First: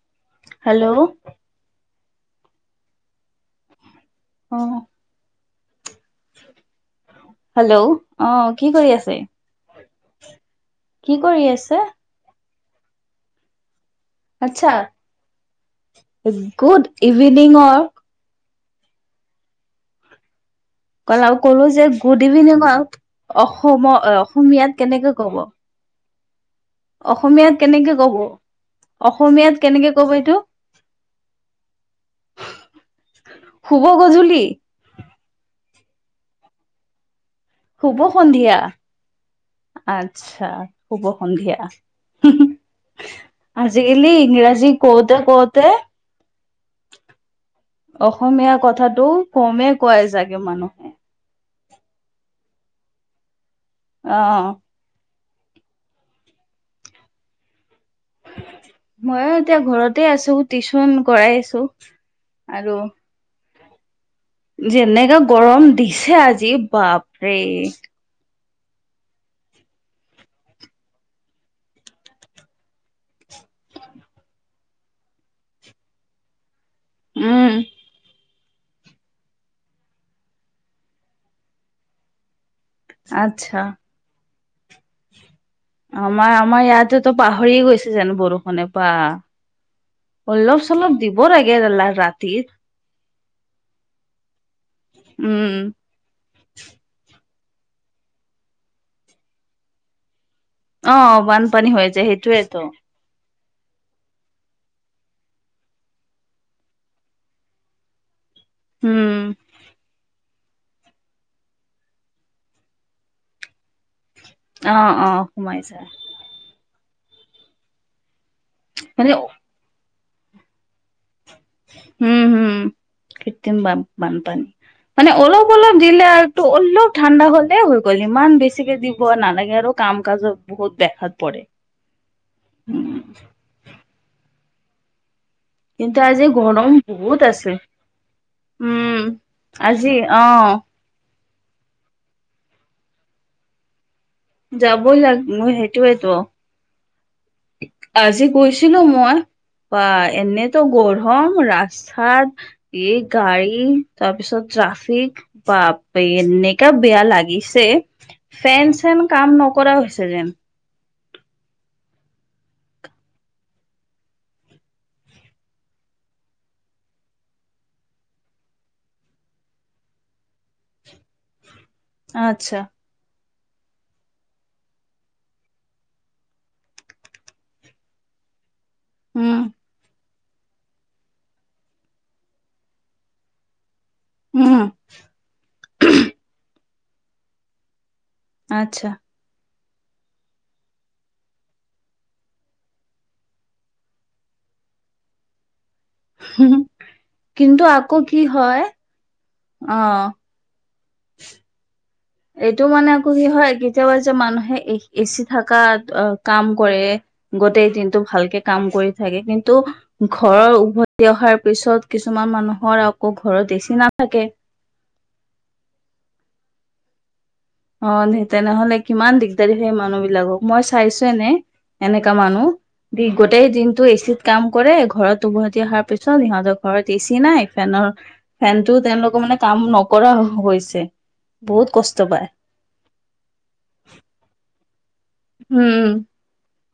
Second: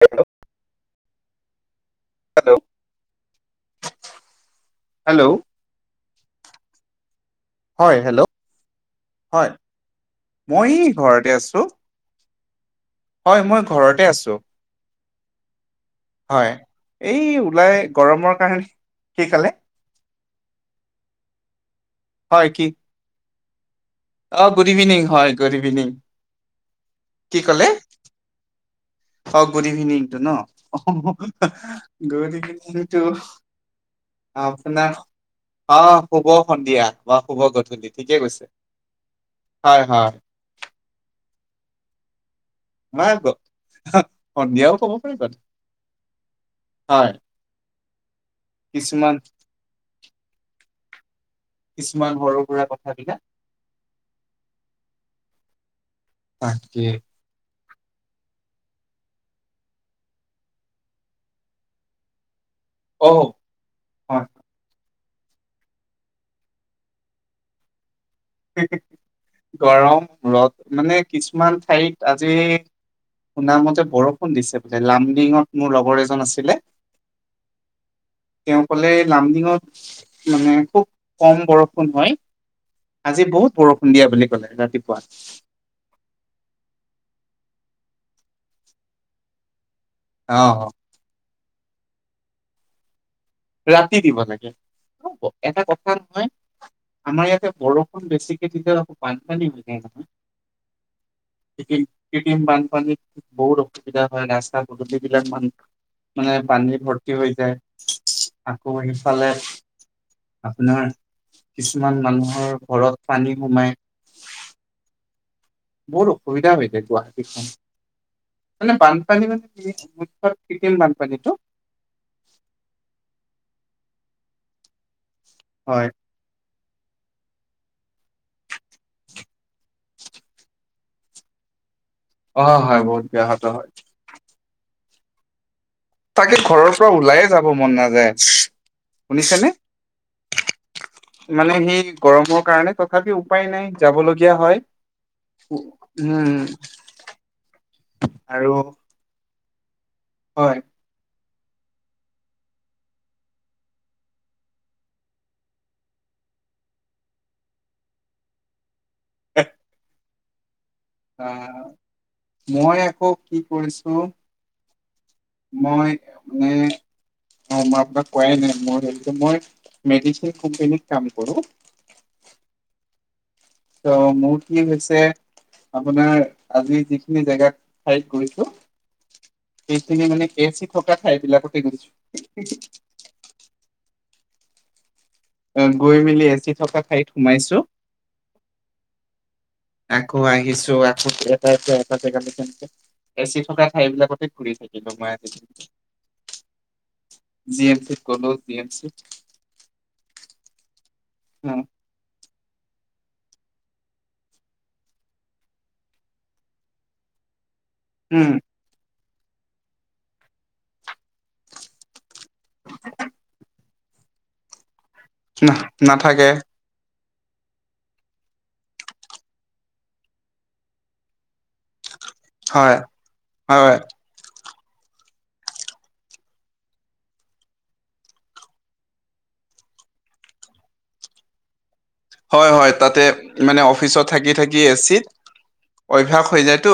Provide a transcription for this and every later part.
Hello [unintelligible] hello? Hello? অ'। Hello? অ [unintelligible] hello? হয় হেল্ল' অ' কি কৰি আছে, হয় মই কি ঘৰতে কৰি আছো আছে? হয়। মই ঘৰতে আছোঁ। ল্ল' আচ্ছা হয়। গুড এই ইভিনিঙৰ ওলাই গৰমৰ কাৰণে কি ক'লে? কলা ও কলো যে গুড হয় ইভিনিং কি অসমত অ গুড অসমীয়াত ইভিনিং কেনেকে হয় ক'ব? Good evening? কি অসমীয়াত ক'লে কেনেকে ক'ব? অ' অসমীয়াত গুড কেনেকে ইভিনিং কব টো ন? এইটো ইভিনিংটো শুভ গধুলি। আপোনাৰ অ শুভ সন্ধিয়া বা শুভ গধূলি শুভ ঠিকেই কৈছে, সন্ধিয়া হয় হয়। আচ্ছা শুভ সন্ধিয়া। মই আজিকালি ইংৰাজী সন্ধিয়াও ক'ব কওঁতে পাৰিব কওঁতে হয় অসমীয়া কথাটো কিছুমান কমেই ক‌ই জাগে মানুহ। কিছুমান সৰু সুৰা কথাবিলাক অ। তাকে মইও এতিয়া ঘৰতে আছো টিউচন কৰাই আছো, আৰু অ। হয় যেনেকা গৰম দিছে আজি বাপৰে। গৰম ৰ'দ মানে কিছুমান ঠাইত মানে আজি শুনা মতে বৰষুণ দিছে বোলে লামডিঙত মোৰ লগৰ এজন আছিলে। উম। তেওঁ ক'লে লামডিঙত মানে খুব কম বৰষুণ হয়। আজি বহুত আচ্ছা বৰষুণ দিয়া বুলি ক'লে ৰাতিপুৱা। আমাৰ আমাৰ ইয়াতেতো পাহৰি গৈছে যেন বৰষুণে পা। আহ অলপ চলপ দিব লাগে দাল্লা ৰাতিত। ৰাতি দিব লাগে, উম এটা কথ থা নহয়, আমাৰ ইয়াতে বৰষুণ বেছিকে তেতিয়া আক বানপানী হৈ যায় নহয়। অ বানপানী হৈ যায় কৃত্ৰিম সেইটোয়েতো বান্ধপানী। বহুত অসুবিধা হয় ৰাস্তা পদূলিবিলাক মান মানে পানী ভৰ্তি হৈ যায়। আকৌ উম সিফালে আপোনাৰ কিছুমান মানুহৰ ঘৰত পানী সোমাই। অ অ সোমাই যা বহুত অসুবিধা হৈ যায় গুৱাহাটীখন মানে বানপানী মান গিনিছ বহুতবাৰ কৃত্ৰিম বানপানী ত হুম হুম কৃত্ৰিম বান বানপানী মানে অলপ অলপ হয় দিলে আৰ টো অলপ ঠাণ্ডা হ'লেই হৈ গ'ল ইমান বেছিকে দিব নালাগে আৰু কাম কামত বহুত দেখাত পৰে। অ হয় বহুত বেয়া হত হয়। কিন্তু আজি তাকে ঘৰৰ গৰম পৰা বহুত ওলাইয়ে যাব আছিল মন নাযায়, উম শুনিছা নে? আজি অ মানে সেই গৰমৰ কাৰণে তথাপিও উপায় নাই। যাবলগীয়া হয়, যাবই লাগিব উ সেইটোয়েতো উম। আজি আৰু গৈছিলো মই বা হয় এনেতো গৰম ৰাস্তাত এই গাড়ী তাৰপিছত ট্ৰাফিক বাপৰে এনেকা বেয়া লাগিছে। ফেন চেন কাম নকৰা হৈছে যেন। আহ মই আকৌ কি কৰিছো মই মানে অ মই আপোনাক কোৱাই নাই মই একদম, মই মেডিচিন কোম্পানীত কাম কৰো। আত্চ্ছা। ত মোৰ কি হৈছে আপোনাৰ আজি যিখিনি জেগাত ঠাইত গৈছো উম এইখিনি মানে কে চি থকা ঠাইবিলাকতে গৈছো। উম। উম গৈ মেলি এচি থকা ঠাইত সোমাইছো আচ্ছা আকৌ আহিছো আকৌ এটা জেগাৰ পৰা এটা জেগালৈ এনেকে এচি থকা ঠাই বিলাকতে ঘূৰি থাকিলো মই আজি দিনটো কিন্তু আকৌ চিত কি গ'লো জি হয় এম চিত অ' [inaudible] [inaudible] এইটো মানে আকৌ কি হয় কেতিয়াবা যে মানুহে এ এচি থাকাত কাম কৰে গোটেই দিনটো উম ভালকে কাম কৰি থাকে কিন্তু ঘৰত উভতি অহাৰ পিছত কিছুমান মানুহৰ আকৌ ঘৰত এ চি নাাথাকে না নাথাকে অ তেনেহলে কিমান দিগদাৰী হয় মানুহ বিলাকক মই চাইছো এনে এনেকা মানুহ হয় দি গোটেই হয় দিনটো এ‌ চিত কাম কৰে ঘৰত উভতি অহাৰ পিছত সিহঁতৰ ঘৰত এ চি নাই ফেনৰ ফেনটো তেওঁলোকৰ মানে কাম নকৰা হৈছে বহুত কষ্ট পায় হয় হয় তাতে মানে অফিচত থাকি থাকি এ চিত উম অভ্যাস হৈ যায়তো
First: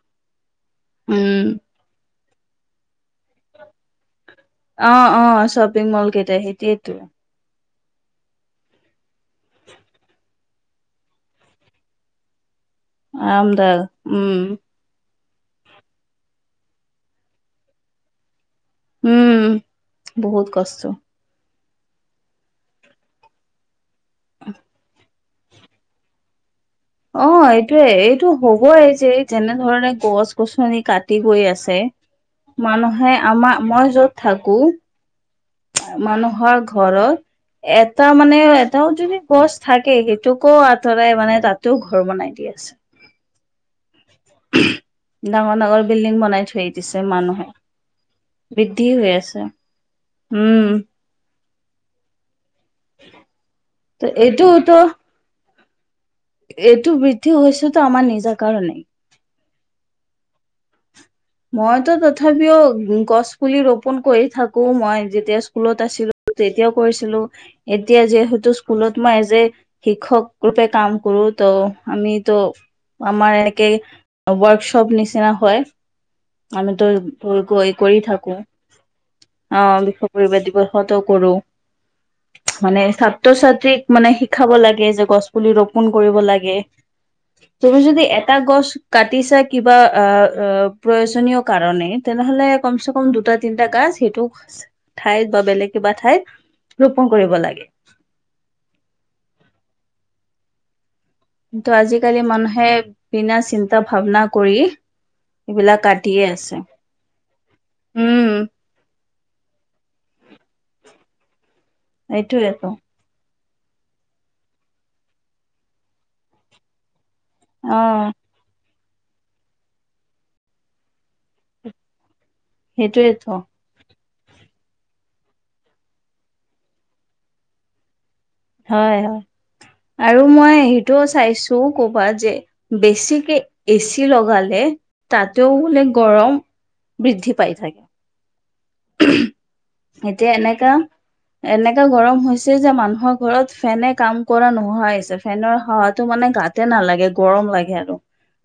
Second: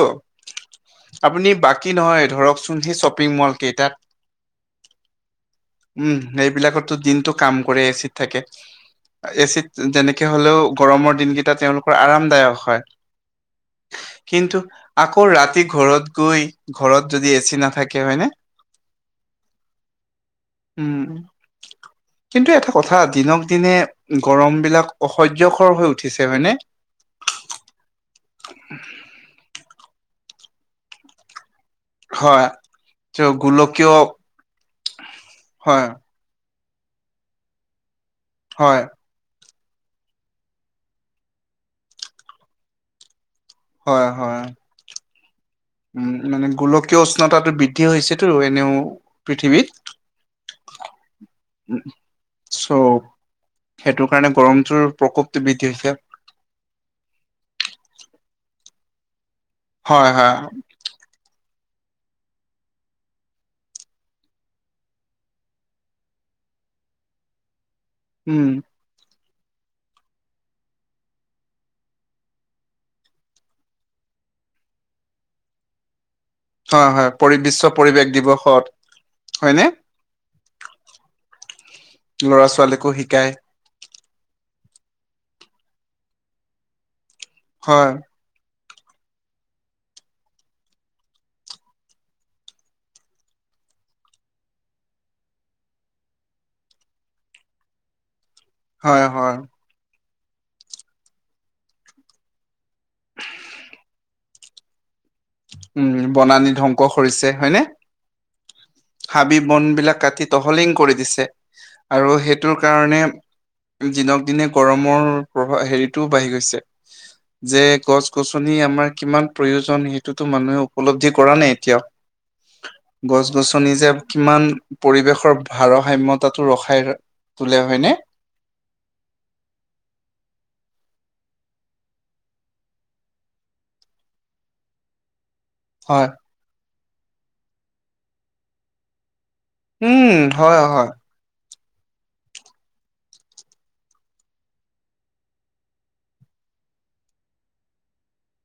উম আপুনি বাকী নহয় ধৰকচোন সেই শ্বপিং মল কেইটাত অ' অ' শ্বপিং মল কেইটা সেইটোৱেতো টো কাম কৰে এ চিত থাকে এ চিত যেনেক কে হ'লেও গৰমৰ দিনকেইটা তেওঁলোকৰ আৰামদায়ক হয় আৰামদায়ক উম কিন্তু আকৌ ৰাতি ঘৰত গৈ ঘৰত যদি এচি নাথাকে হয়নে উম বহুত কষ্ট উম কিন্তু এটা কথা দিনক দিনে গৰম বিলাক অসহ্যকৰ হৈ উঠিছে হয়নে অ' এইটোৱে এইটো হ'বই যে যেনে ধৰণে গছ গছনি কাটি গৈ আছে হয়, মানুহে ত' আমা মই গোলকীয় য'ত থাকো হয় মানুহৰ ঘৰত এটা মানে হয়, এটাও যদি গছ থাকে সেইটোকো আঁতৰাই মানে তাতেও ঘৰ বনাই দি আছে হয় হয় ডাঙৰ ডাঙৰ উম, বিল্ডিং মানে বনাই থৈ গোলকীয় দিছে মানুহে উষ্ণতাটো বৃদ্ধি হৈছেতো এনেও বৃদ্ধি হৈ আছে পৃথিৱীত। উম উ চ' ত সেইটো কাৰণে এইটোতো গৰমটোৰ প্ৰকোপটো বৃদ্ধি হৈছে এইটো বৃদ্ধি হৈছেতো আমাৰ নিজৰ কাৰণেই হয় হয় মইতো তথাপিও গছ পুলি ৰোপন কৰি থাকোঁ মই যেতিয়া স্কুলত আছিলোঁ তেতিয়াও কৰিছিলো এতিয়া উম, যিহেতু স্কুলত মই এজ এ শিক্ষক ৰূপে কাম কৰোঁ ত' আমিতো আমাৰ একে ৱৰ্কশ্বপ নিচিনা হয় আমিতো হয়, হয়, পৰি ভুল বিশ্ব কৰি কৰি পৰিৱেশ থাকোঁ দিৱসত হয়নে? অ' লিখো পৰিৱেশ দিৱসতো কৰোঁ ল'ৰা মানে ছোৱালীকো শিকায় ছাত্ৰ ছাত্ৰীক মানে শিকাব লাগে যে গছ পুলি ৰোপন কৰিব লাগে তুমি হয়, যদি এট এটা গছ কাটিছা কিবা অ' অ' প্ৰয়োজনীয় কাৰনেই তেনেহলে কম চে কম দুটা তিনটা গাছ সেইটো ঠাইত বা বেলেগ কিবা ঠাইত ৰোপন কৰিব লাগে। হয় হয় কিন্তু আজিকালি মানুহে বিনা চিন্তা ভাৱনা কৰি- এইবিলাক উম কাটিয়ে বনানি আছে ধ্বংস কৰিছে হয়নে। উম হাবি বন বিলাক কাটি তহলিং কৰি দিছে আৰু সেইটোৰ এইটোয়েতো কাৰণে- দিনক দিনে গৰমৰ প্ৰভা হেৰিতো বাঢ়ি গৈছে যে অ গছ-গছন নি আমাৰ কিমান প্ৰয়োজন সেইটোতো মানুহে উপলব্ধি কৰা নাই এতিয়াও। সেইটোয়েতো গছ-গছন ছনি যে কিমান পৰিবেশৰ ভাৰসাম্যতাটো ৰখাই তোলে হয়নে। হয় হয় আৰু মই সেইটো চাইছো ক'বা যে বেছিকে এচি লগালে- তাতেও বোলে হয় গৰম বৃদ্ধি পাই থাকে। উম এতিয়া হয় এনেকা হয় এনেকা গৰম হৈছে যে মানুহক- ঘৰত ফেনে কাম কৰা নোহোৱাই হৈছে, ফেনৰ হাৱাটো মানে গাতে নালাগে গৰম লাগে আৰু।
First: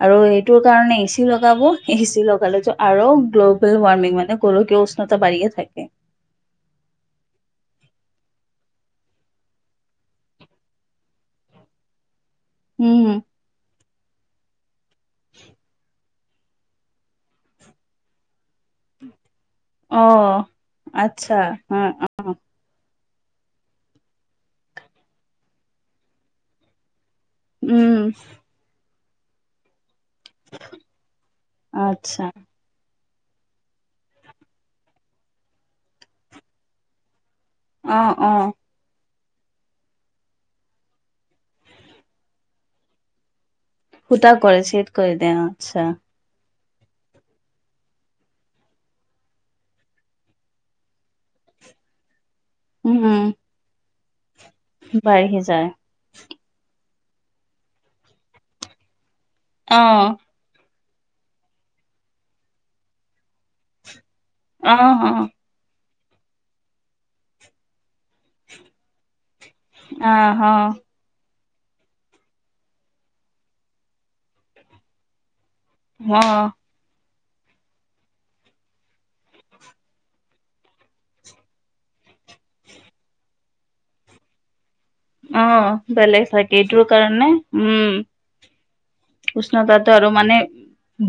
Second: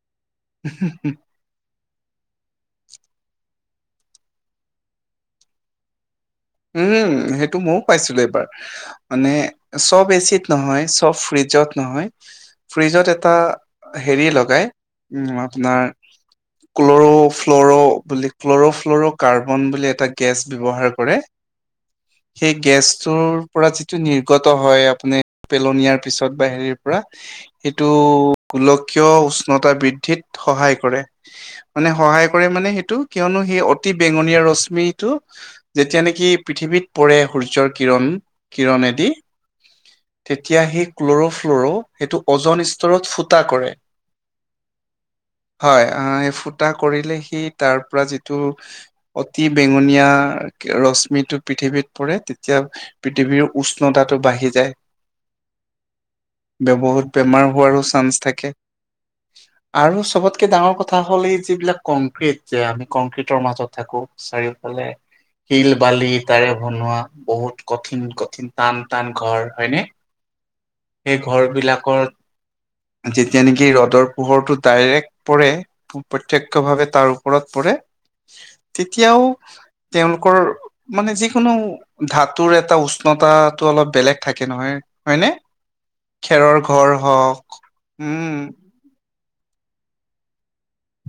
আৰু এইটোৰ কাৰণে এচি লগ লগাব, এ চি লগালে ত আৰু গ্ল'বেল ৱাৰ্মিং মানে গোলকীয় উষ্ণতা বাঢ়িয়ে থাকে। উম সেইটো ময়ো পাইছিলো এবাৰ। মানে চব এ চি ত নহয়, চব ফ্ৰিজত নহয়। ফ্ৰিজত উম এটা হেৰি লগাই উম আপোনাৰ- ক্লৰ' ফ্লৰ' বুলি ক্ল'ৰ'ফ্ল'ৰ' কাৰ্বন বুলি এটা গেছ ব্যৱহাৰ কৰে। আচ্ছা হ অ অ সেই গেছটোৰ পৰা যিটো নিৰ্গত হয় আপুনি- পেলনীয়াৰ পিছত বা হেৰিৰ পৰা সেইটো উম গোলকীয় উষ্ণতা বৃদ্ধিত- সহায় কৰে হ, মানে সহায় আচ্ছা কৰে মানে সেইটো- কিয়নো সেই অতি বেঙনীয়া ৰশ্মিটো যেতিয়া নেকি পৃথিৱীত পৰে সূৰ্যৰ- অ কিৰণ অ কিৰণেদি তেতিয়া সেই ক্ল'ৰ'ফ্লৰ' সেইটো অজন স্তৰত ফুটা কৰে। সুটা গল চেট কৰি দে অ আচ্ছা। আ এই ফুট টা কৰিলে সি তাৰ পৰা যিটো অতি বেঙনীয়া ৰশ্ শ্মিটো পৃথিৱীত পৰে তেতিয়া উম পৃথিৱীৰ উষ্ণতাটো বাঢ়ি যায়। বাঢ়ি যায়। বহুত বেমাৰ হোৱাৰো চান্স থাকে অ আৰু চবত- তাতকে ডাঙৰ কথা হ'ল এই যিবিলাক কংক্ৰিট যে আমি কংক্ৰিটৰ মাজত থাকো। অ চাৰিওফালে অ শিল বালি ইটাৰে বনোৱা বহুত কঠিন ক টান টান ঘৰ হয়নে। আহ সেই ঘৰবিলাকৰ যেতিয়া নেকি ৰ'দৰ পোহৰটো ডাইৰেক্ট পৰে- অ অ প্ৰত্যক্ষভাৱে তাৰ ওপৰত পৰে, তেতিয়াও তেওঁলোকৰ মানে যিকোনো ধাতুৰ এটা উষ্ণতাটো অলপ বেলেগ থাকে নহয়। হয়নে? অ বেলেগ থাকে খেৰৰ এইটোৰ ঘৰ কাৰণে হওক উম। উষ্ণতাটো আৰু মানে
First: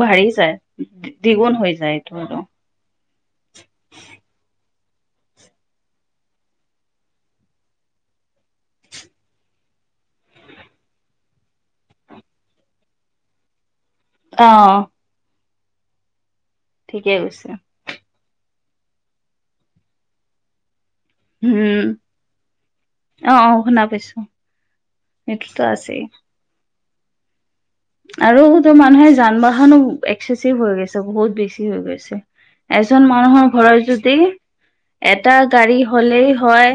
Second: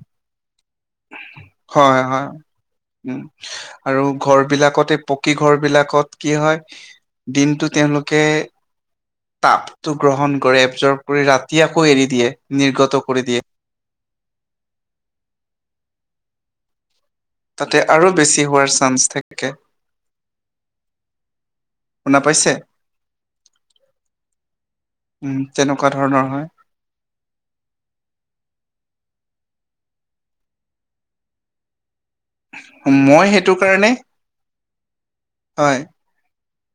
বাঢ়ি যায়, দ্বিগুণ হৈ যায় হয় এইটো হয় আৰু। উম আৰু ঘৰ বিলাকতে পকী ঘৰ বিলাকত কি হয় দিনটো তেওঁলোকে তাপটো গ্ৰহণ কৰে এবজৰ্ভ কৰি ৰাতি আকৌ এৰি দিয়ে নিৰ্গত কৰি দিয়ে। অ। ঠিকে কৈছে। তাতে আৰু বেছি হোৱাৰ চান্স থাকে। হম, শুনা পাইছে অ অ শুনা পাইছোঁ। উম এইটোতো তেনেকুৱা আছেই। ধৰণৰ হয় আৰু তো মানুহে যান বাহনো এক্সেচিভ হৈ গৈছে বহুত বেছি হৈ গৈছে। এজন মই মানুহৰ সেইটো ঘৰত কাৰণে যদি এটা গাড়ী হয়, হ'লেই হয়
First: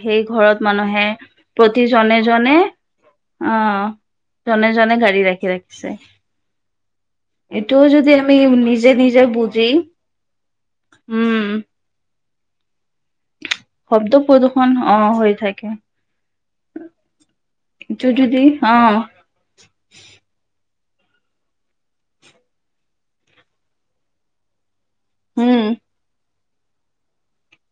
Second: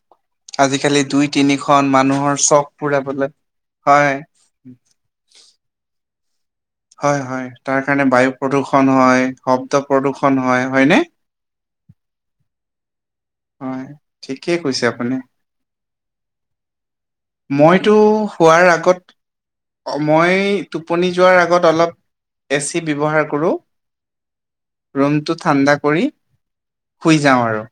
সেই ঘৰত আজিকালি মানুহে দুই তিনিখন প্ৰতি জনে মানুহৰ জনে চখ পুৰাবলৈ হয়। অহ জনে জনে গাড়ী ৰাখি ৰাখিছে। হয় হয়, তাৰ এইটোও কাৰণে যদি বায়ু আমি প্ৰদূষণ নিজে হয়, নিজে বুজি শব্দ প্ৰদূষণ হয়, হয়নে? উম হয়, শব্দ ঠিকেই প্ৰদূষন কৈছে অ আপুনি। হৈ থাকে। মইতো এইটো যদি অ শুৱাৰ আগত অ মই টোপনি যোৱাৰ আগত অলপ এ চি ব্যৱহাৰ কৰোঁ। [inaudible] ৰুমটো উম ঠাণ্ডা কৰি শুই যাওঁ আৰু।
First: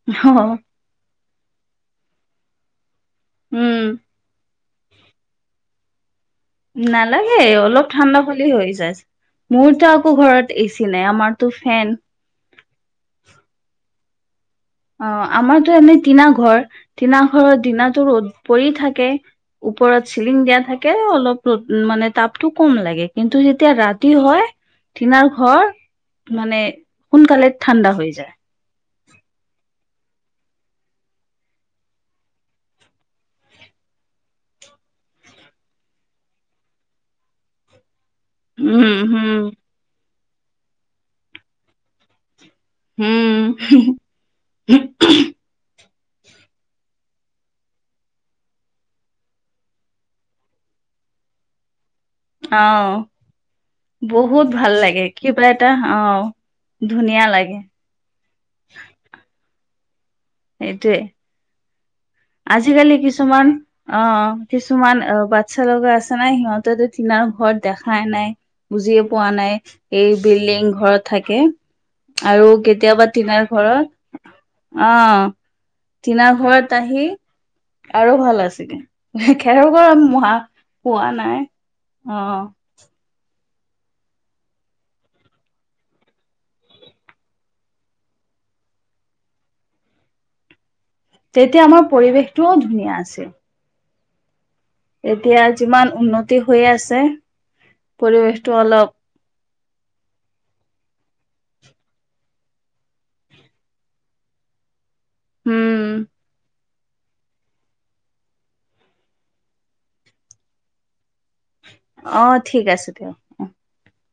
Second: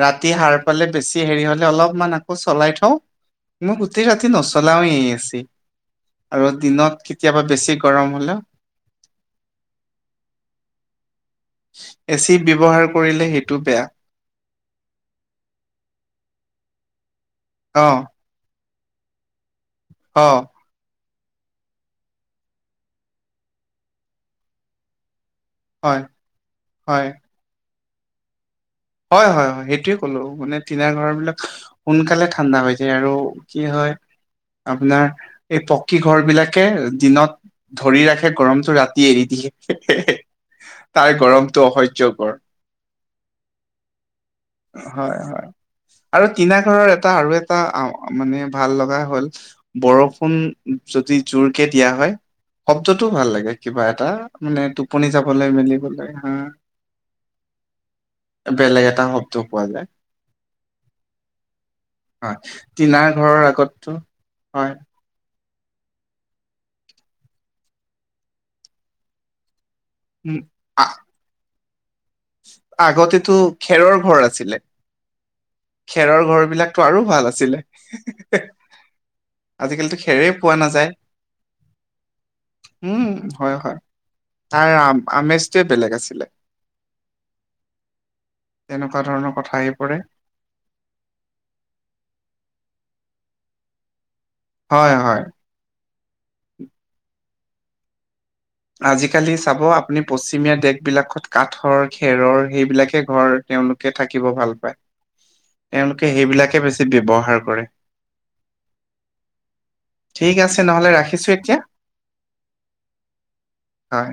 ৰাতি অ সাৰ পালে বেছি হেৰি হলে অলপমান আকৌ চলাই থওঁ মই উম গোটেই ৰাতি নচ চলাওঁৱে এ চি। আৰু দিনত কেতিয়াবা নালাগে বেছি অলপ গৰম ঠাণ্ডা হলেও হ'লে হৈ জাষ্ট। মোৰ ত আকৌ ঘৰত এ চি নাই আমাৰতো ফেন। এ চি ব্যৱহাৰ কৰিলে সেইটো বেয়া। অ আমাৰতো এনেই টিনা ঘৰ টিনা ঘৰত অ', দিনাটো ৰ'দ পৰি থাকে। ওপৰত চিলিং অ'। দিয়া থাকে অলপ ৰ'দ মানে তাপটো কম লাগে কিন্তু যেতিয়া ৰাতি হয় টিনাৰ হয়, ঘৰ মানে হয়, সোনকালে ঠাণ্ডা হৈ যায়। হয় হয় হয় সেইটোৱে ক'লো মানে টিনাৰ ঘৰবিলাক সোনকালে ঠাণ্ডা হৈ যায় আৰু কি হয় আপোনাৰ এই পকী ঘৰবিলাকে দিনত ধৰি ৰাখে গৰমটো উম ৰাতি এৰি হম দিয়ে হে হে হে তাৰ গৰমটো অসহ্যকৰ। হুম হু হু হয় হয় আৰু টিনা ঘৰৰ এটা আৰু এটা অ মানে ভাল লগা হ'ল বৰষুণ যদি জোৰকে দিয়া হয় অ শব্দটো ভাল লাগে কিবা এটা বহুত মানে ভাল লাগে টোপনি কিবা যাবলে এটা অ মেলিবলে হা ধুনীয়া লাগে। বেলেগ এটা শব্দ পোৱা যায়। সেইটোৱে। হয় আজি-কালি টিনাৰ ঘৰৰ কিছুমান আগতো অ হয় কিছুমান [unintelligible] চ্ছা লগা আছে নাই সিহঁতেতো টিনাৰ ঘৰ দেখাই নাই বুজিয়ে পোৱা নাই। এই উম বিল্ডিং আ ঘৰত থাকে আৰু কেতিয়াবা আগতেতো টিনাৰ ঘৰত খেৰৰ ঘৰ আছিলে। অ খেৰৰ টিনাৰ ঘৰ ঘৰত বিলাকতো আৰু আহি ভাল আছিলে। আৰু ভাল আছিলে হে খেৰৰ আজিকালিতো ঘৰ খেৰেই মোহা পোৱা নাযায়। পোৱা নাই অ উম হয় হয় তাৰ আমেজটোৱে বেলেগ আছিলে তেনেকুৱা ধৰণৰ কথা আহি পৰে তেতিয়া আমাৰ পৰিৱেশটোও ধুনীয়া আছিল। হয়, হয়। এতিয়া যিমান উন্নতি হৈ আছে পৰিৱেশটো অলপ আজিকালি চাব আপুনি পশ্চিমীয়া দেশবিলাকত কাঠৰ, খেৰৰ সেইবিলাকে ঘৰ তেওঁলোকে থাকিব ভাল পায়, উম তেওঁলোকে সেইবিলাকে বেছি ব্যৱহাৰ কৰে। ঠিক আছে নহ'লে ৰাখিছোঁ এতিয়া। অহ, ঠিক আছে দিয়া। হয়।